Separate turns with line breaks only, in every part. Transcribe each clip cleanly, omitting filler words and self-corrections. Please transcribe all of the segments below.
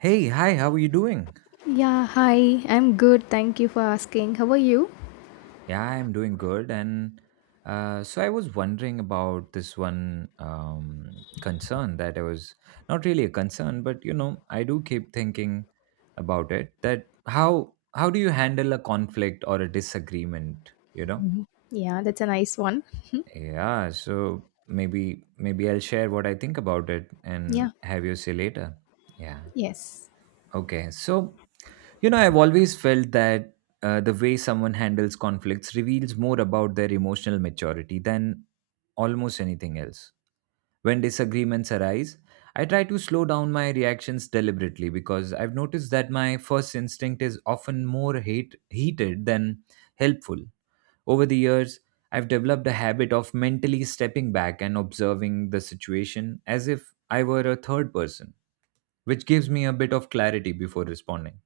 Hey, hi, how are you doing?
Yeah, hi. I'm good. Thank you for asking. How are you?
Yeah, I'm doing good. And So I was wondering about this one concern that I was not really a concern, but you know, I do keep thinking about it, that how do you handle a conflict or a disagreement, you know?
Mhm. Yeah, that's a nice one.
Yeah, so maybe I'll share what I think about it and
Yeah,
have you say later. Yeah.
yes.
Okay. So you know, I've always felt that the way someone handles conflicts reveals more about their emotional maturity than almost anything else. When disagreements arise, I try to slow down my reactions deliberately, because I've noticed that my first instinct is often more heated than helpful. Over the years, I've developed a habit of mentally stepping back and observing the situation as if I were a third person, which gives me a bit of clarity before responding.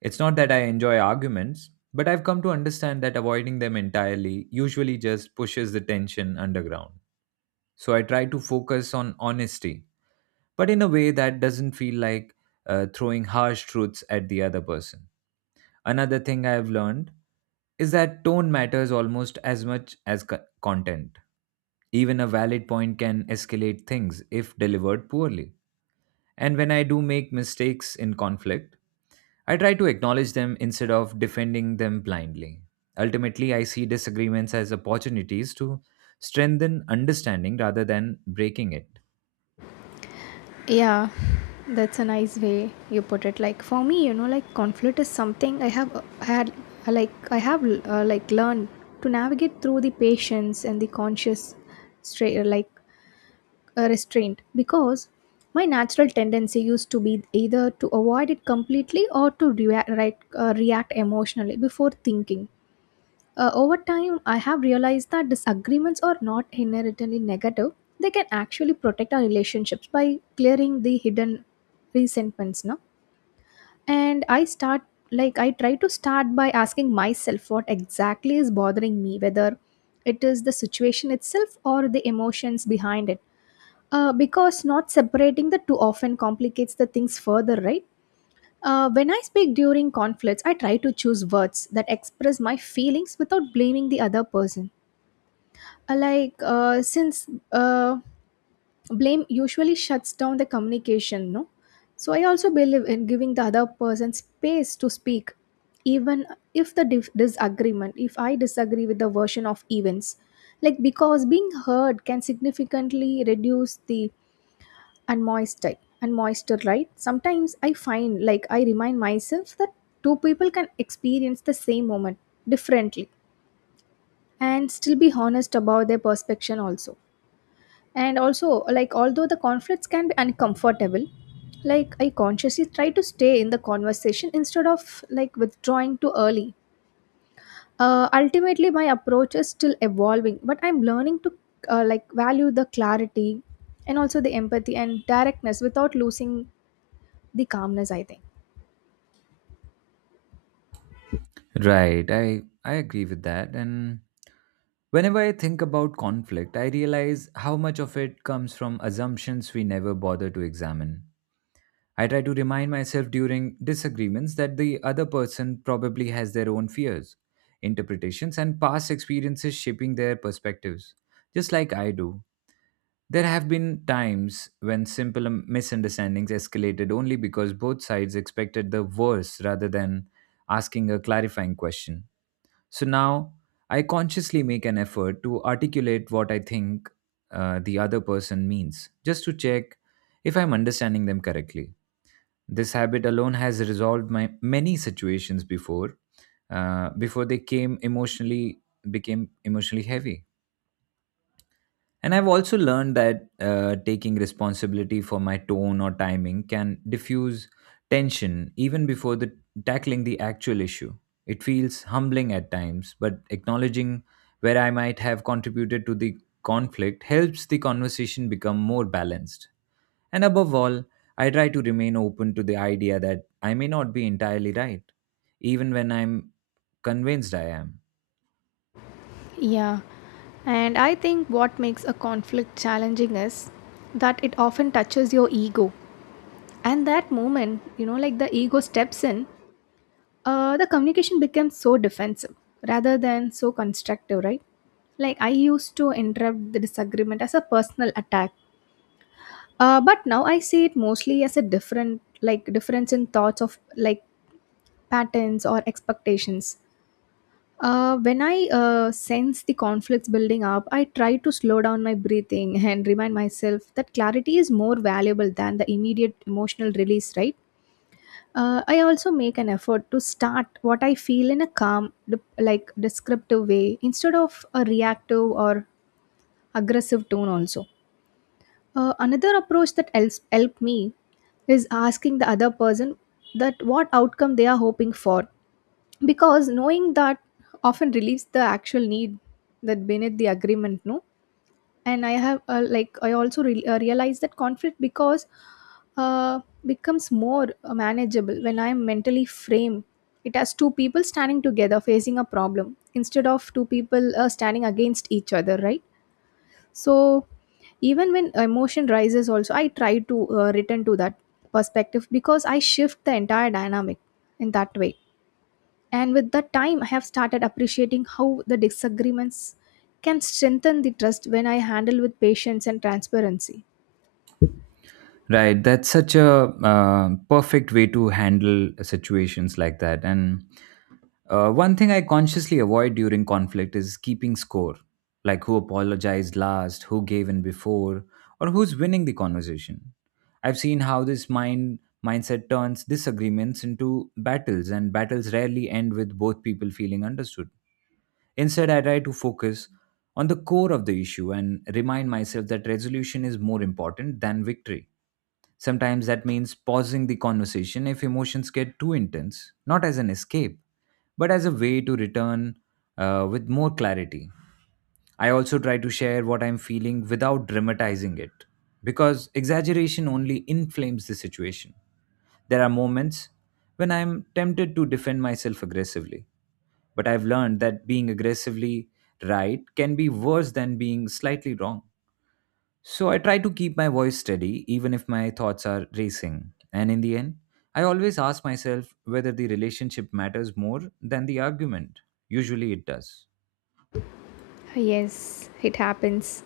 It's not that I enjoy arguments, but I've come to understand that avoiding them entirely usually just pushes the tension underground. So I try to focus on honesty, but in a way that doesn't feel like throwing harsh truths at the other person. Another thing I've learned is that tone matters almost as much as content. Even a valid point can escalate things if delivered poorly. And when I do make mistakes in conflict, I try to acknowledge them instead of defending them blindly. Ultimately, I see disagreements as opportunities to strengthen understanding rather than breaking it.
Yeah, that's a nice way you put it. Like for me, you know, like conflict is something I have had, like I have like learned to navigate through the patience and the conscious, straight like restraint, because my natural tendency used to be either to avoid it completely or to react, right, react emotionally before thinking. Over time, I have realized that disagreements are not inherently negative. They can actually protect our relationships by clearing the hidden resentments, no? And I try to start by asking myself what exactly is bothering me, whether it is the situation itself or the emotions behind it. Because not separating the two often complicates the things further, right? When I speak during conflicts, I try to choose words that express my feelings without blaming the other person, since uh, blame usually shuts down the communication, no? So I also believe in giving the other person space to speak, even if the dif- disagreement, if I disagree with the version of events, like because being heard can significantly reduce the unmoisture and moisture, right? Sometimes I find, like I remind myself that two people can experience the same moment differently and still be honest about their perception also. And also, like although the conflicts can be uncomfortable, like I consciously try to stay in the conversation instead of like withdrawing too early. Ultimately, my approach is still evolving, but I'm learning to like value the clarity and also the empathy and directness without losing the calmness, I think.
Right, I agree with that. And whenever I think about conflict, I realize how much of it comes from assumptions we never bother to examine. I try to remind myself during disagreements that the other person probably has their own fears, interpretations, and past experiences shaping their perspectives, just like I do. There have been times when simple misunderstandings escalated only because both sides expected the worst rather than asking a clarifying question. So now I consciously make an effort to articulate what I think the other person means, just to check if I'm understanding them correctly. This habit alone has resolved my many situations before, before they came emotionally became emotionally heavy. And I've also learned that taking responsibility for my tone or timing can diffuse tension even before the tackling the actual issue. It feels humbling at times, but acknowledging where I might have contributed to the conflict helps the conversation become more balanced. And above all, I try to remain open to the idea that I may not be entirely right, even when I'm convinced I am.
Yeah, and I think what makes a conflict challenging is that it often touches your ego. And that moment, you know, like the ego steps in, the communication became so defensive rather than so constructive, right? Like I used to interrupt the disagreement as a personal attack, but now I see it mostly as a different, like difference in thoughts of like patterns or expectations. When I sense the conflicts building up, I try to slow down my breathing and remind myself that clarity is more valuable than the immediate emotional release, right? I also make an effort to start what I feel in a calm, like descriptive way instead of a reactive or aggressive tone, also. Another approach that helps help me is asking the other person that what outcome they are hoping for, because knowing that often relieves the actual need that beneath the agreement, no? And I have realize that conflict, because uh, becomes more manageable when I am mentally framed it has two people standing together facing a problem instead of two people standing against each other, right? So even when emotion rises also, I try to return to that perspective because I shift the entire dynamic in that way. And with that time, I have started appreciating how the disagreements can strengthen the trust when I handle with patience and transparency.
Right, that's such a perfect way to handle situations like that. And one thing I consciously avoid during conflict is keeping score, like who apologized last, who gave in before, or who's winning the conversation. I've seen how this mindset turns disagreements into battles, and battles rarely end with both people feeling understood. Instead, I try to focus on the core of the issue and remind myself that resolution is more important than victory. Sometimes that means pausing the conversation if emotions get too intense, not as an escape, but as a way to return with more clarity. I also try to share what I'm feeling without dramatizing it, because exaggeration only inflames the situation. There are moments when I'm tempted to defend myself aggressively, but I've learned that being aggressively right can be worse than being slightly wrong. So I try to keep my voice steady even if my thoughts are racing. And in the end, I always ask myself whether the relationship matters more than the argument. Usually it does.
Yes, it happens.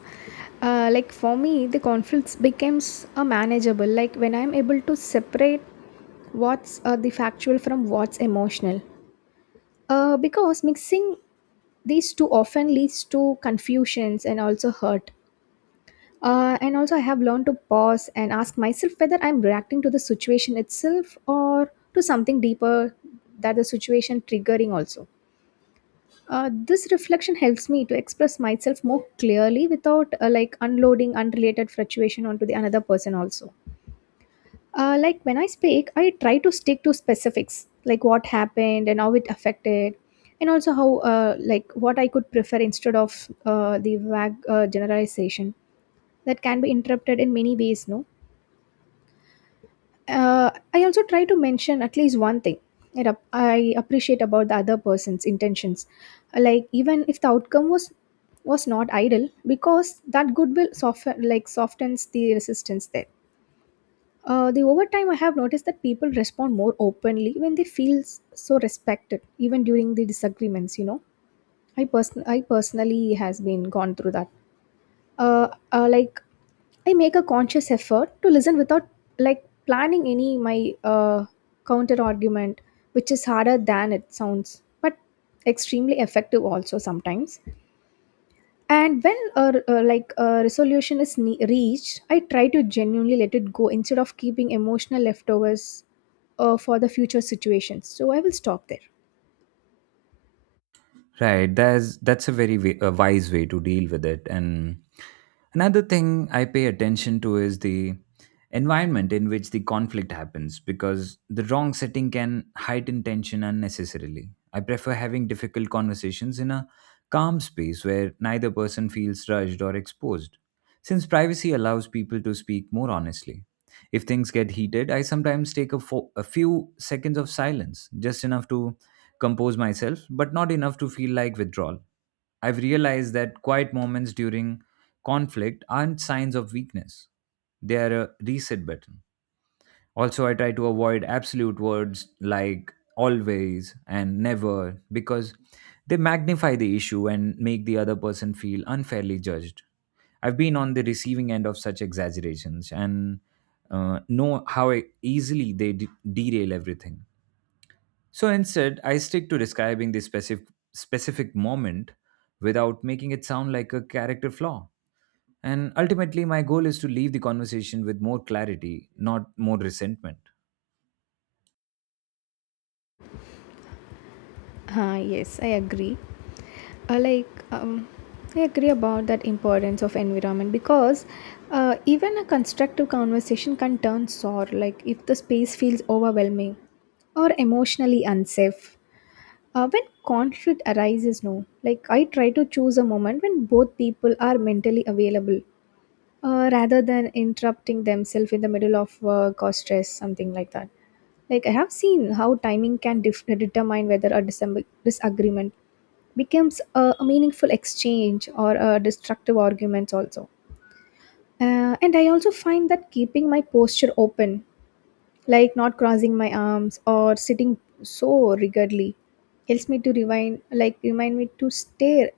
Like for me, the conflicts becomes a manageable. Like when I'm able to separate what's the factual from what's emotional. Because mixing these two often leads to confusions and also hurt. And also, I have learned to pause and ask myself whether I'm reacting to the situation itself or to something deeper that the situation triggering also. This reflection helps me to express myself more clearly without like unloading unrelated fluctuation onto the another person also. Like when I speak, I try to stick to specifics like what happened and how it affected, and also how like what I could prefer instead of the vague generalization that can be interrupted in many ways. No, I also try to mention at least one thing that I appreciate about the other person's intentions. Like even if the outcome was not ideal, because that goodwill softens the resistance there. The over time I have noticed that people respond more openly when they feel so respected, even during the disagreements. You know, I personally has been gone through that. Like I make a conscious effort to listen without like planning any my counter argument, which is harder than it sounds, but extremely effective also sometimes. And when a resolution is reached, I try to genuinely let it go instead of keeping emotional leftovers for the future situations. So I will stop there.
Right. That's a very a wise way to deal with it. And another thing I pay attention to is the environment in which the conflict happens, because the wrong setting can heighten tension unnecessarily. I prefer having difficult conversations in a calm space where neither person feels rushed or exposed, since privacy allows people to speak more honestly. If things get heated, I sometimes take a few seconds of silence, just enough to compose myself, but not enough to feel like withdrawal. I've realized that quiet moments during conflict aren't signs of weakness, they are a reset button. Also, I try to avoid absolute words like always and never, because they magnify the issue and make the other person feel unfairly judged. I've been on the receiving end of such exaggerations and know how easily they derail everything. So instead, I stick to describing the specific moment without making it sound like a character flaw. And ultimately, my goal is to leave the conversation with more clarity, not more resentment.
Ah, yes, I agree. uh, like um, I agree about that importance of environment, because even a constructive conversation can turn sour, like if the space feels overwhelming or emotionally unsafe. When conflict arises, no, like I try to choose a moment when both people are mentally available, rather than interrupting themselves in the middle of work or stress, something like that. Like I have seen how timing can determine whether a disagreement becomes a meaningful exchange or a destructive arguments also. And I also find that keeping my posture open, like not crossing my arms or sitting so rigidly, helps me to remind me to stay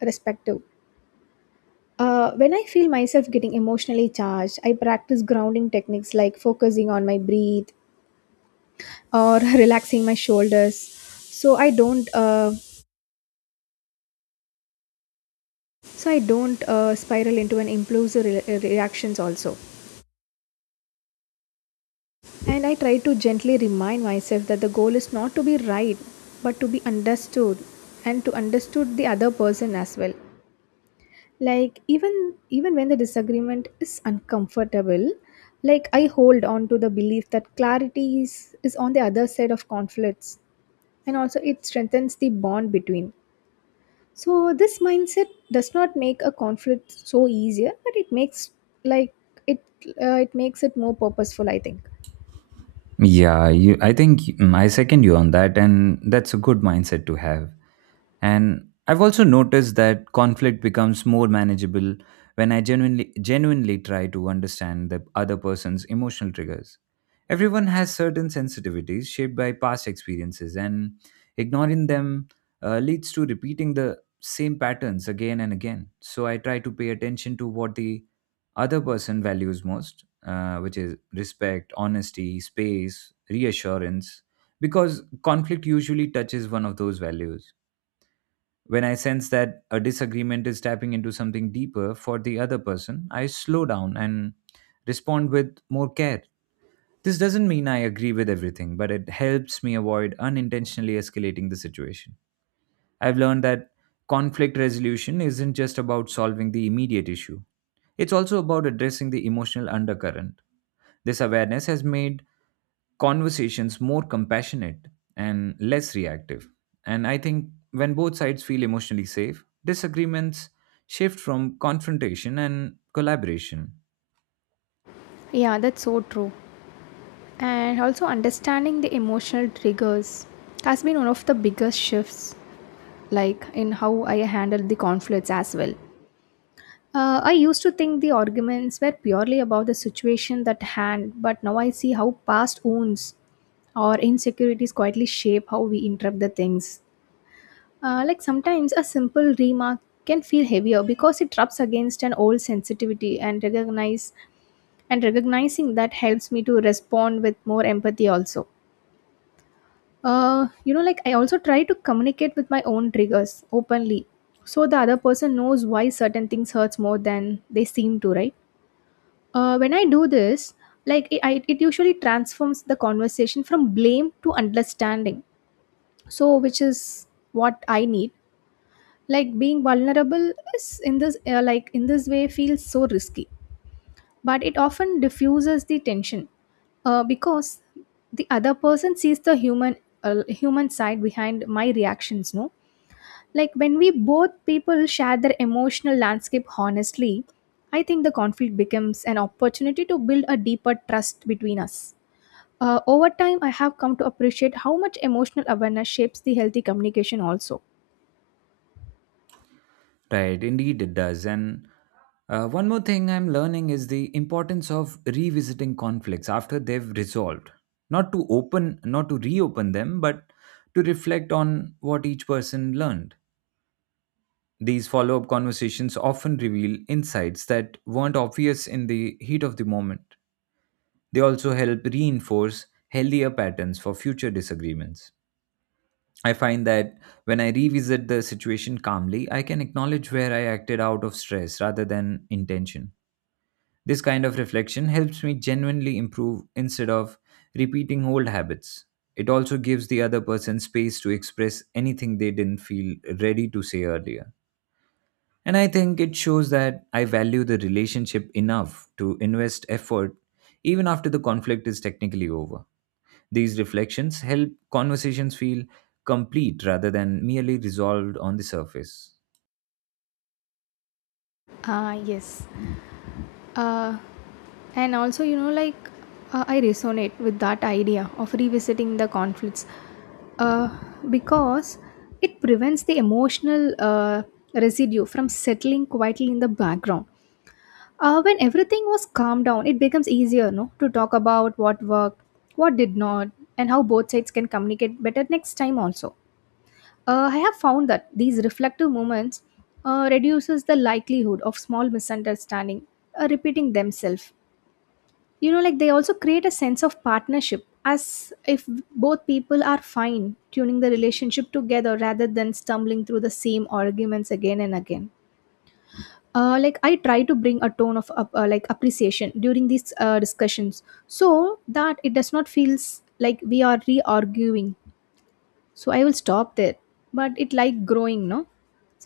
respective. When I feel myself getting emotionally charged, I practice grounding techniques like focusing on my breathe or relaxing my shoulders, so I don't spiral into an impulsive reactions also. And I try to gently remind myself that the goal is not to be right, but to be understood and to understood the other person as well. Like even when the disagreement is uncomfortable, like I hold on to the belief that clarity is on the other side of conflicts, and also it strengthens the bond between. So this mindset does not make a conflict so easier, but it makes like it it makes it more purposeful, I think.
Yeah, you, I think, mm, I second you on that, and that's a good mindset to have. And I've also noticed that conflict becomes more manageable when I genuinely try to understand the other person's emotional triggers. Everyone has certain sensitivities shaped by past experiences, and ignoring them leads to repeating the same patterns again and again. So I try to pay attention to what the other person values most, which is respect, honesty, space, reassurance, because conflict usually touches one of those values. When I sense that a disagreement is tapping into something deeper for the other person, I slow down and respond with more care. This doesn't mean I agree with everything, but it helps me avoid unintentionally escalating the situation. I've learned that conflict resolution isn't just about solving the immediate issue, it's also about addressing the emotional undercurrent. This awareness has made conversations more compassionate and less reactive. And I think when both sides feel emotionally safe, disagreements shift from confrontation and collaboration.
Yeah, that's so true. And also understanding the emotional triggers has been one of the biggest shifts, like in how I handled the conflicts as well. I used to think the arguments were purely about the situation at hand, but now I see how past wounds or insecurities quietly shape how we interpret the things. Like sometimes a simple remark can feel heavier because it rubs against an old sensitivity, and recognize and recognizing that helps me to respond with more empathy also. You know, like I also try to communicate with my own triggers openly, so the other person knows why certain things hurts more than they seem to, right? When I do this, like it usually transforms the conversation from blame to understanding. So, which is what I need. Like being vulnerable is in this, like in this way, feels so risky, but it often diffuses the tension, because the other person sees the human human side behind my reactions, no? Like when we both people share their emotional landscape honestly, I think the conflict becomes an opportunity to build a deeper trust between us. Over time, I have come to appreciate how much emotional awareness shapes the healthy communication also.
Right, indeed it does. And one more thing I'm learning is the importance of revisiting conflicts after they've resolved. Not to open, not to reopen them, but to reflect on what each person learned. These follow up conversations often reveal insights that weren't obvious in the heat of the moment. They also help reinforce healthier patterns for future disagreements. I find that when I revisit the situation calmly, I can acknowledge where I acted out of stress rather than intention. This kind of reflection helps me genuinely improve instead of repeating old habits. It also gives the other person space to express anything they didn't feel ready to say earlier. And I think it shows that I value the relationship enough to invest effort even after the conflict is technically over. These reflections help conversations feel complete rather than merely resolved on the surface.
Ah, yes. uh, and also, you know, like I resonate with that idea of revisiting the conflicts, uh, because it prevents the emotional residue from settling quietly in the background. When everything was calmed down, it becomes easier, no, to talk about what worked, what did not, and how both sides can communicate better next time also. I have found that these reflective moments reduces the likelihood of small misunderstanding repeating themselves. You know, like they also create a sense of partnership, as if both people are fine tuning the relationship together rather than stumbling through the same arguments again and again. Like I try to bring a tone of like appreciation during these discussions, so that it does not feels like we are re-arguing. So I will stop there. But it like growing, no?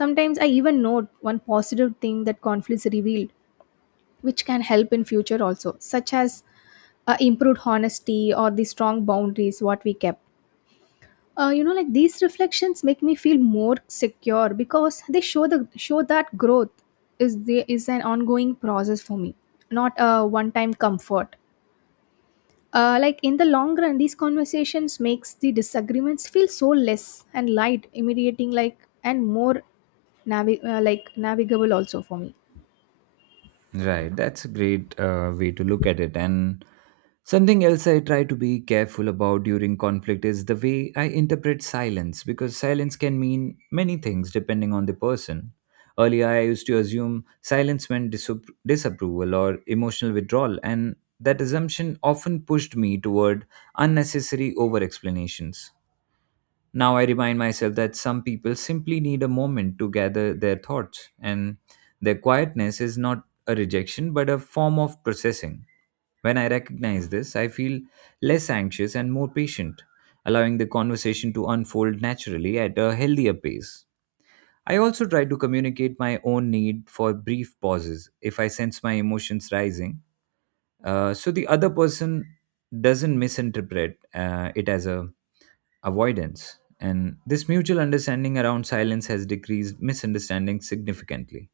Sometimes I even note one positive thing that conflicts revealed, which can help in future also, such as improved honesty or the strong boundaries what we kept. You know, like these reflections make me feel more secure because they show that growth is an ongoing process for me, not a one time comfort. Like in the long run, these conversations makes the disagreements feel so less and light immediating, like, and more like navigable also for me.
Right, that's a great way to look at it. And something else I try to be careful about during conflict is the way I interpret silence, because silence can mean many things depending on the person. Earlier, I used to assume silence meant disapproval or emotional withdrawal, and that assumption often pushed me toward unnecessary over explanations. Now I remind myself that some people simply need a moment to gather their thoughts, and their quietness is not a rejection but a form of processing. When I recognize this, I feel less anxious and more patient, allowing the conversation to unfold naturally at a healthier pace. I also try to communicate my own need for brief pauses if I sense my emotions rising, so the other person doesn't misinterpret it as a avoidance. And this mutual understanding around silence has decreased misunderstanding significantly.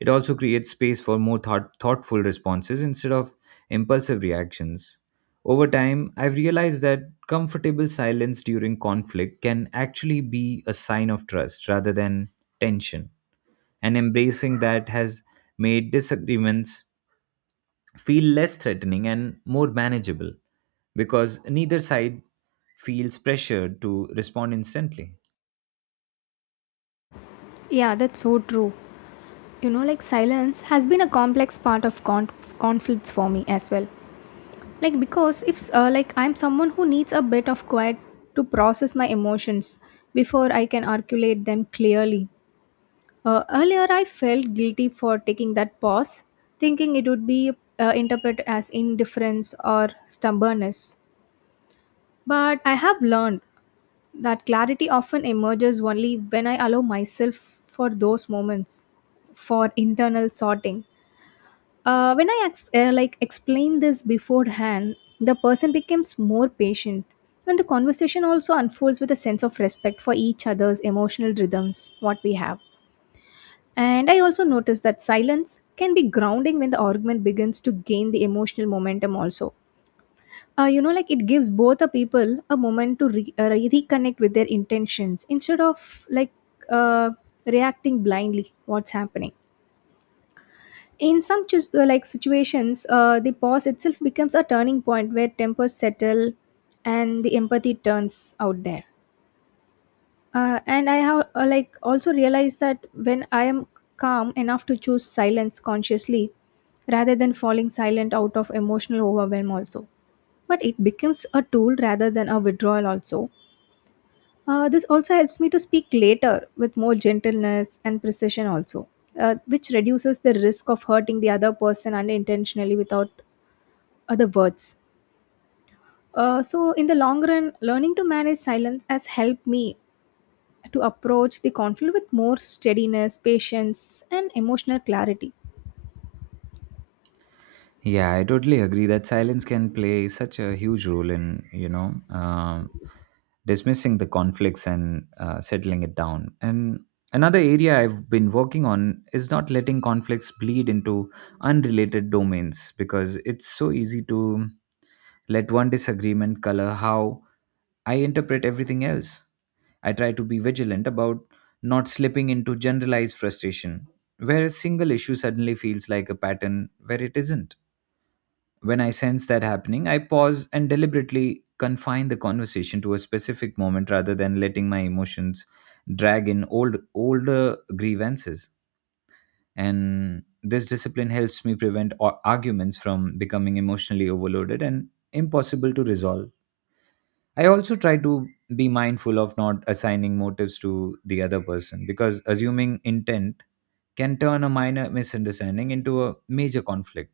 It also creates space for more thoughtful responses instead of impulsive reactions. Over time, I've realized that comfortable silence during conflict can actually be a sign of trust rather than tension, and embracing that has made disagreements feel less threatening and more manageable, because neither side feels pressured to respond instantly.
Yeah, that's so true. You know, like silence has been a complex part of conflicts for me as well. Like because if like I'm someone who needs a bit of Quiet to process my emotions before I can articulate them clearly. Earlier I felt guilty for taking that pause, thinking it would be interpreted as indifference or stubbornness. But I have learned that clarity often emerges only when I allow myself for those moments for internal sorting. When I explained this beforehand, the person becomes more patient, and the conversation also unfolds with a sense of respect for each other's emotional rhythms. What we have, and I also noticed that silence can be grounding when the argument begins to gain the emotional momentum. Also, like it gives both the people a moment to reconnect with their intentions instead of like uh, reacting blindly. What's happening? In some like situations the pause itself becomes a turning point where tempers settle and the empathy turns out there. And I have also realized that when I am calm enough to choose silence consciously rather than falling silent out of emotional overwhelm also, but it becomes a tool rather than a withdrawal also. This also helps me to speak later with more gentleness and precision also, which reduces the risk of hurting the other person unintentionally without other words. So in the long run, learning to manage silence has helped me to approach the conflict with more steadiness, patience, and emotional clarity.
Yeah, I totally agree that silence can play such a huge role in, you know, um, dismissing the conflicts and settling it down. And another area I've been working on is not letting conflicts bleed into unrelated domains, because it's so easy to let one disagreement color how I interpret everything else. I try to be vigilant about not slipping into generalized frustration, where a single issue suddenly feels like a pattern where it isn't. When I sense that happening, I pause and deliberately confine the conversation to a specific moment rather than letting my emotions drag in older grievances. And this discipline helps me prevent arguments from becoming emotionally overloaded and impossible to resolve. I also try to be mindful of not assigning motives to the other person, because assuming intent can turn a minor misunderstanding into a major conflict.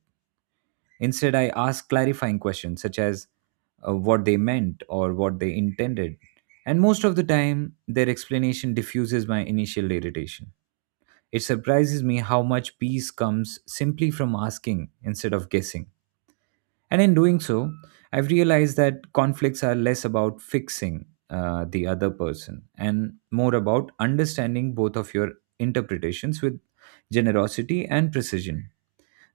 Instead, I asked clarifying questions such as what they meant or what they intended. And most of the time, their explanation diffuses my initial irritation. It surprises me how much peace comes simply from asking instead of guessing. And in doing so, I've realized that conflicts are less about fixing the other person and more about understanding both of your interpretations with generosity and precision.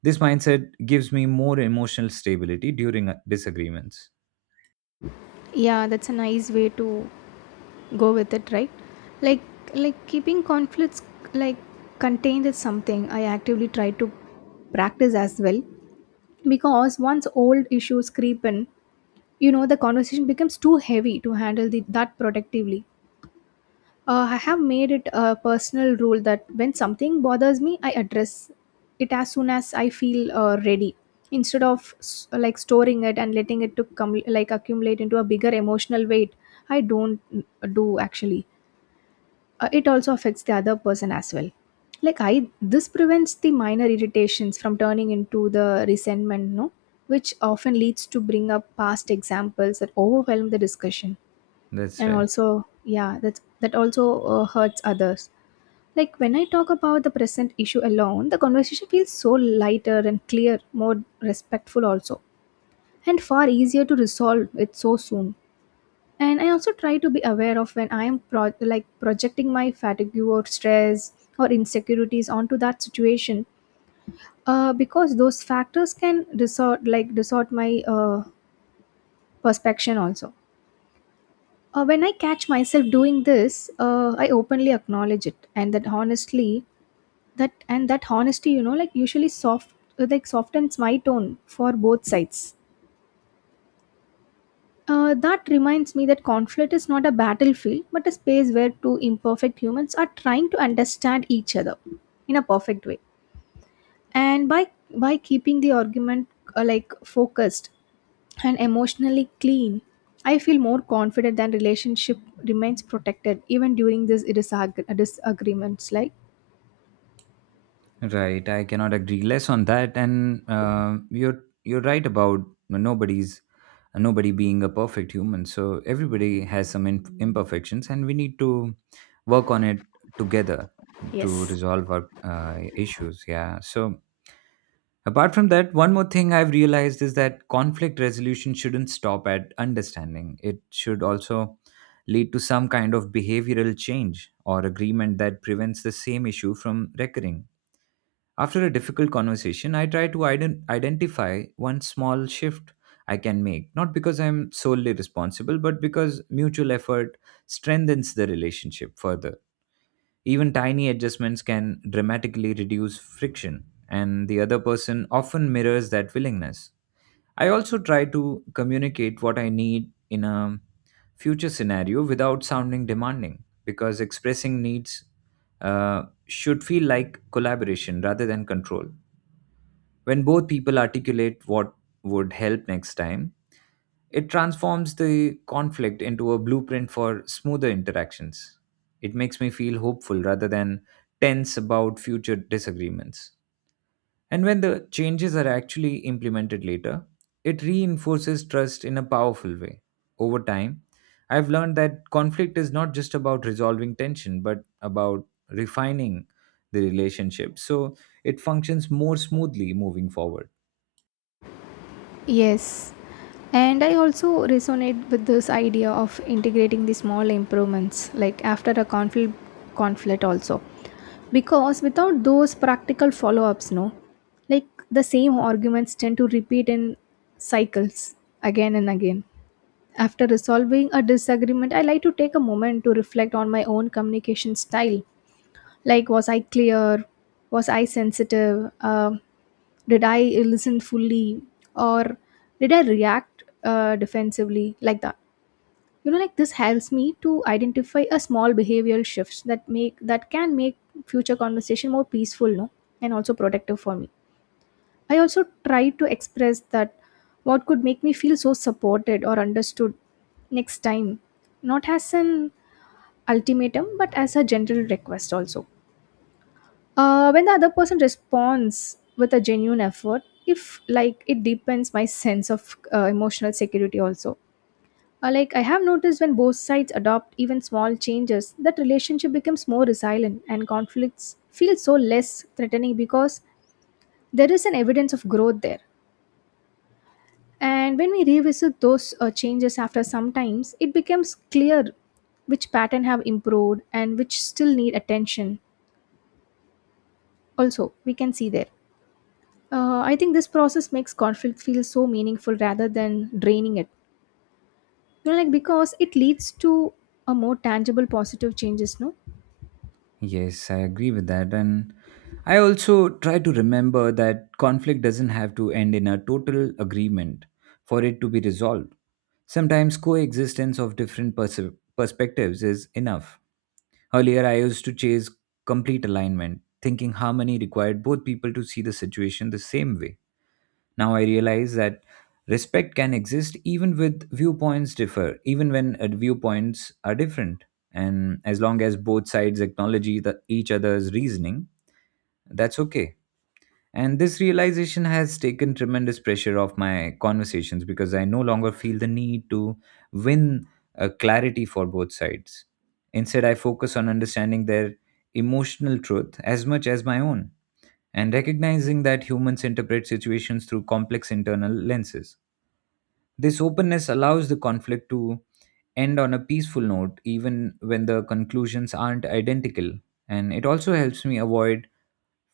This mindset gives me more emotional stability during disagreements.
Yeah, that's a nice way to go with it, right? Like, like, keeping conflicts like contained is something I actively try to practice as well. Because once old issues creep in, you know the conversation becomes too heavy to handle the, that productively. I have made it a personal rule that when something bothers me, I address it as soon as I feel ready, instead of like storing it and letting it to come like accumulate into a bigger emotional weight. I don't do actually. It also affects the other person as well. Like I, this prevents the minor irritations from turning into the resentment, no, which often leads to bring up past examples that overwhelm the discussion.
That's
And
right.
also, yeah, that's that also hurts others. Like when I talk about the present issue alone, the conversation feels so lighter and clear, more respectful also, and far easier to resolve it so soon. And I also try to be aware of when I am projecting my fatigue or stress or insecurities onto that situation, because those factors can distort my perspective also. When I catch myself doing this, I openly acknowledge it, and that honestly, that honesty, you know, like usually soft, softens my tone for both sides. That reminds me that conflict is not a battlefield, but a space where two imperfect humans are trying to understand each other in a perfect way. And by keeping the argument focused and emotionally clean. I feel more confident that relationship remains protected even during these disagreements. Like
Right, I cannot agree less on that, and you're right about nobody's nobody being a perfect human. So everybody has some imperfections, and we need to work on it together to
yes.
resolve our issues. Yeah. So apart from that, one more thing I've realized is that conflict resolution shouldn't stop at understanding. It should also lead to some kind of behavioral change or agreement that prevents the same issue from recurring after a difficult conversation, I try to identify one small shift I can make, not because I'm solely responsible, but because mutual effort strengthens the relationship further. Even tiny adjustments can dramatically reduce friction, and the other person often mirrors that willingness. I also try to communicate what I need in a future scenario without sounding demanding, because expressing needs should feel like collaboration rather than control. When both people articulate what would help next time, it transforms the conflict into a blueprint for smoother interactions. It makes me feel hopeful rather than tense about future disagreements. And when the changes are actually implemented later, it reinforces trust in a powerful way. Over time, I've learned that conflict is not just about resolving tension, but about refining the relationship so it functions more smoothly moving forward.
Yes, and I also resonate with this idea of integrating the small improvements, like after a conflict also, because without those practical follow-ups, no, like the same arguments tend to repeat in cycles again and again. After resolving a disagreement, I like to take a moment to reflect on my own communication style. Like, was I clear? Was I sensitive? Did I listen fully? Or did I react defensively? Like that. You know, like this helps me to identify a small behavioral shifts that make that can make future conversation more peaceful, no, and also productive for me. I also try to express that what could make me feel so supported or understood next time, not as an ultimatum, but as a general request also. When the other person responds with a genuine effort, if like it deepens my sense of emotional security also. Like I have noticed when both sides adopt even small changes, that relationship becomes more resilient and conflicts feel so less threatening because there is an evidence of growth there. And when we revisit those changes after some times, it becomes clear which pattern have improved and which still need attention. Also, we can see there. I think this process makes conflict feel so meaningful rather than draining it. You know, like because it leads to a more tangible positive changes, no?
Yes, I agree with that. And I also try to remember that conflict doesn't have to end in a total agreement for it to be resolved. Sometimes coexistence of different perspectives is enough. Earlier, I used to chase complete alignment, thinking harmony required both people to see the situation the same way. Now I realize that respect can exist even with viewpoints differ, even when viewpoints are different. And as long as both sides acknowledge the, each other's reasoning, that's okay. And this realization has taken tremendous pressure off my conversations because I no longer feel the need to win a clarity for both sides. Instead, I focus on understanding their emotional truth as much as my own and recognizing that humans interpret situations through complex internal lenses. This openness allows the conflict to end on a peaceful note, even when the conclusions aren't identical. And it also helps me avoid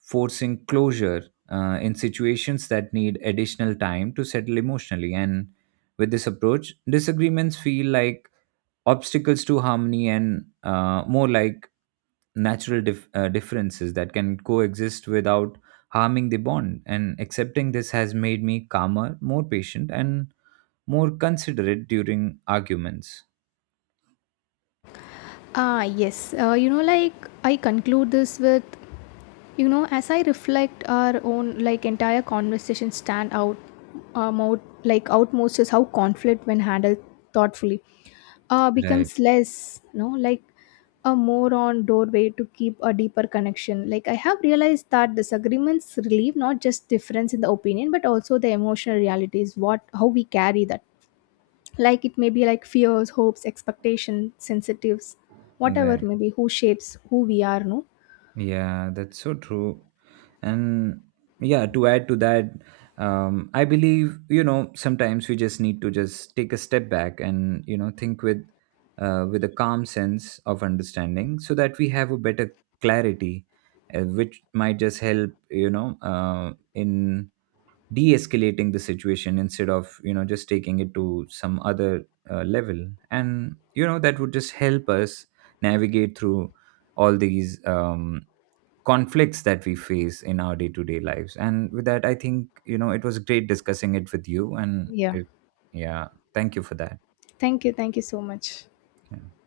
forcing closure in situations that need additional time to settle emotionally. And with this approach, disagreements feel like obstacles to harmony and more like natural differences that can coexist without harming the bond. And accepting this has made me calmer, more patient, and more considerate during arguments.
Ah, yes. You know, like I conclude this with, you know, as I reflect, our own like entire conversation stand out, out like outmost is how conflict, when handled thoughtfully, becomes
Right,
less, you know, like a more on doorway to keep a deeper connection. Like I have realized that disagreements relieve not just difference in the opinion, but also the emotional realities. What how we carry that. Like it may be like fears, hopes, expectations, sensitives, whatever
right.
maybe who shapes who we are. No,
Yeah, that's so true. And yeah, to add to that, I believe, sometimes we just need to just take a step back and, think with a calm sense of understanding so that we have a better clarity, which might just help, in de-escalating the situation instead of, just taking it to some other level. And, that would just help us navigate through all these conflicts that we face in our day-to-day lives. And with that, I think, it was great discussing it with you. And
yeah.
it, yeah, thank you for that.
Thank you. Thank you so much.
Yeah.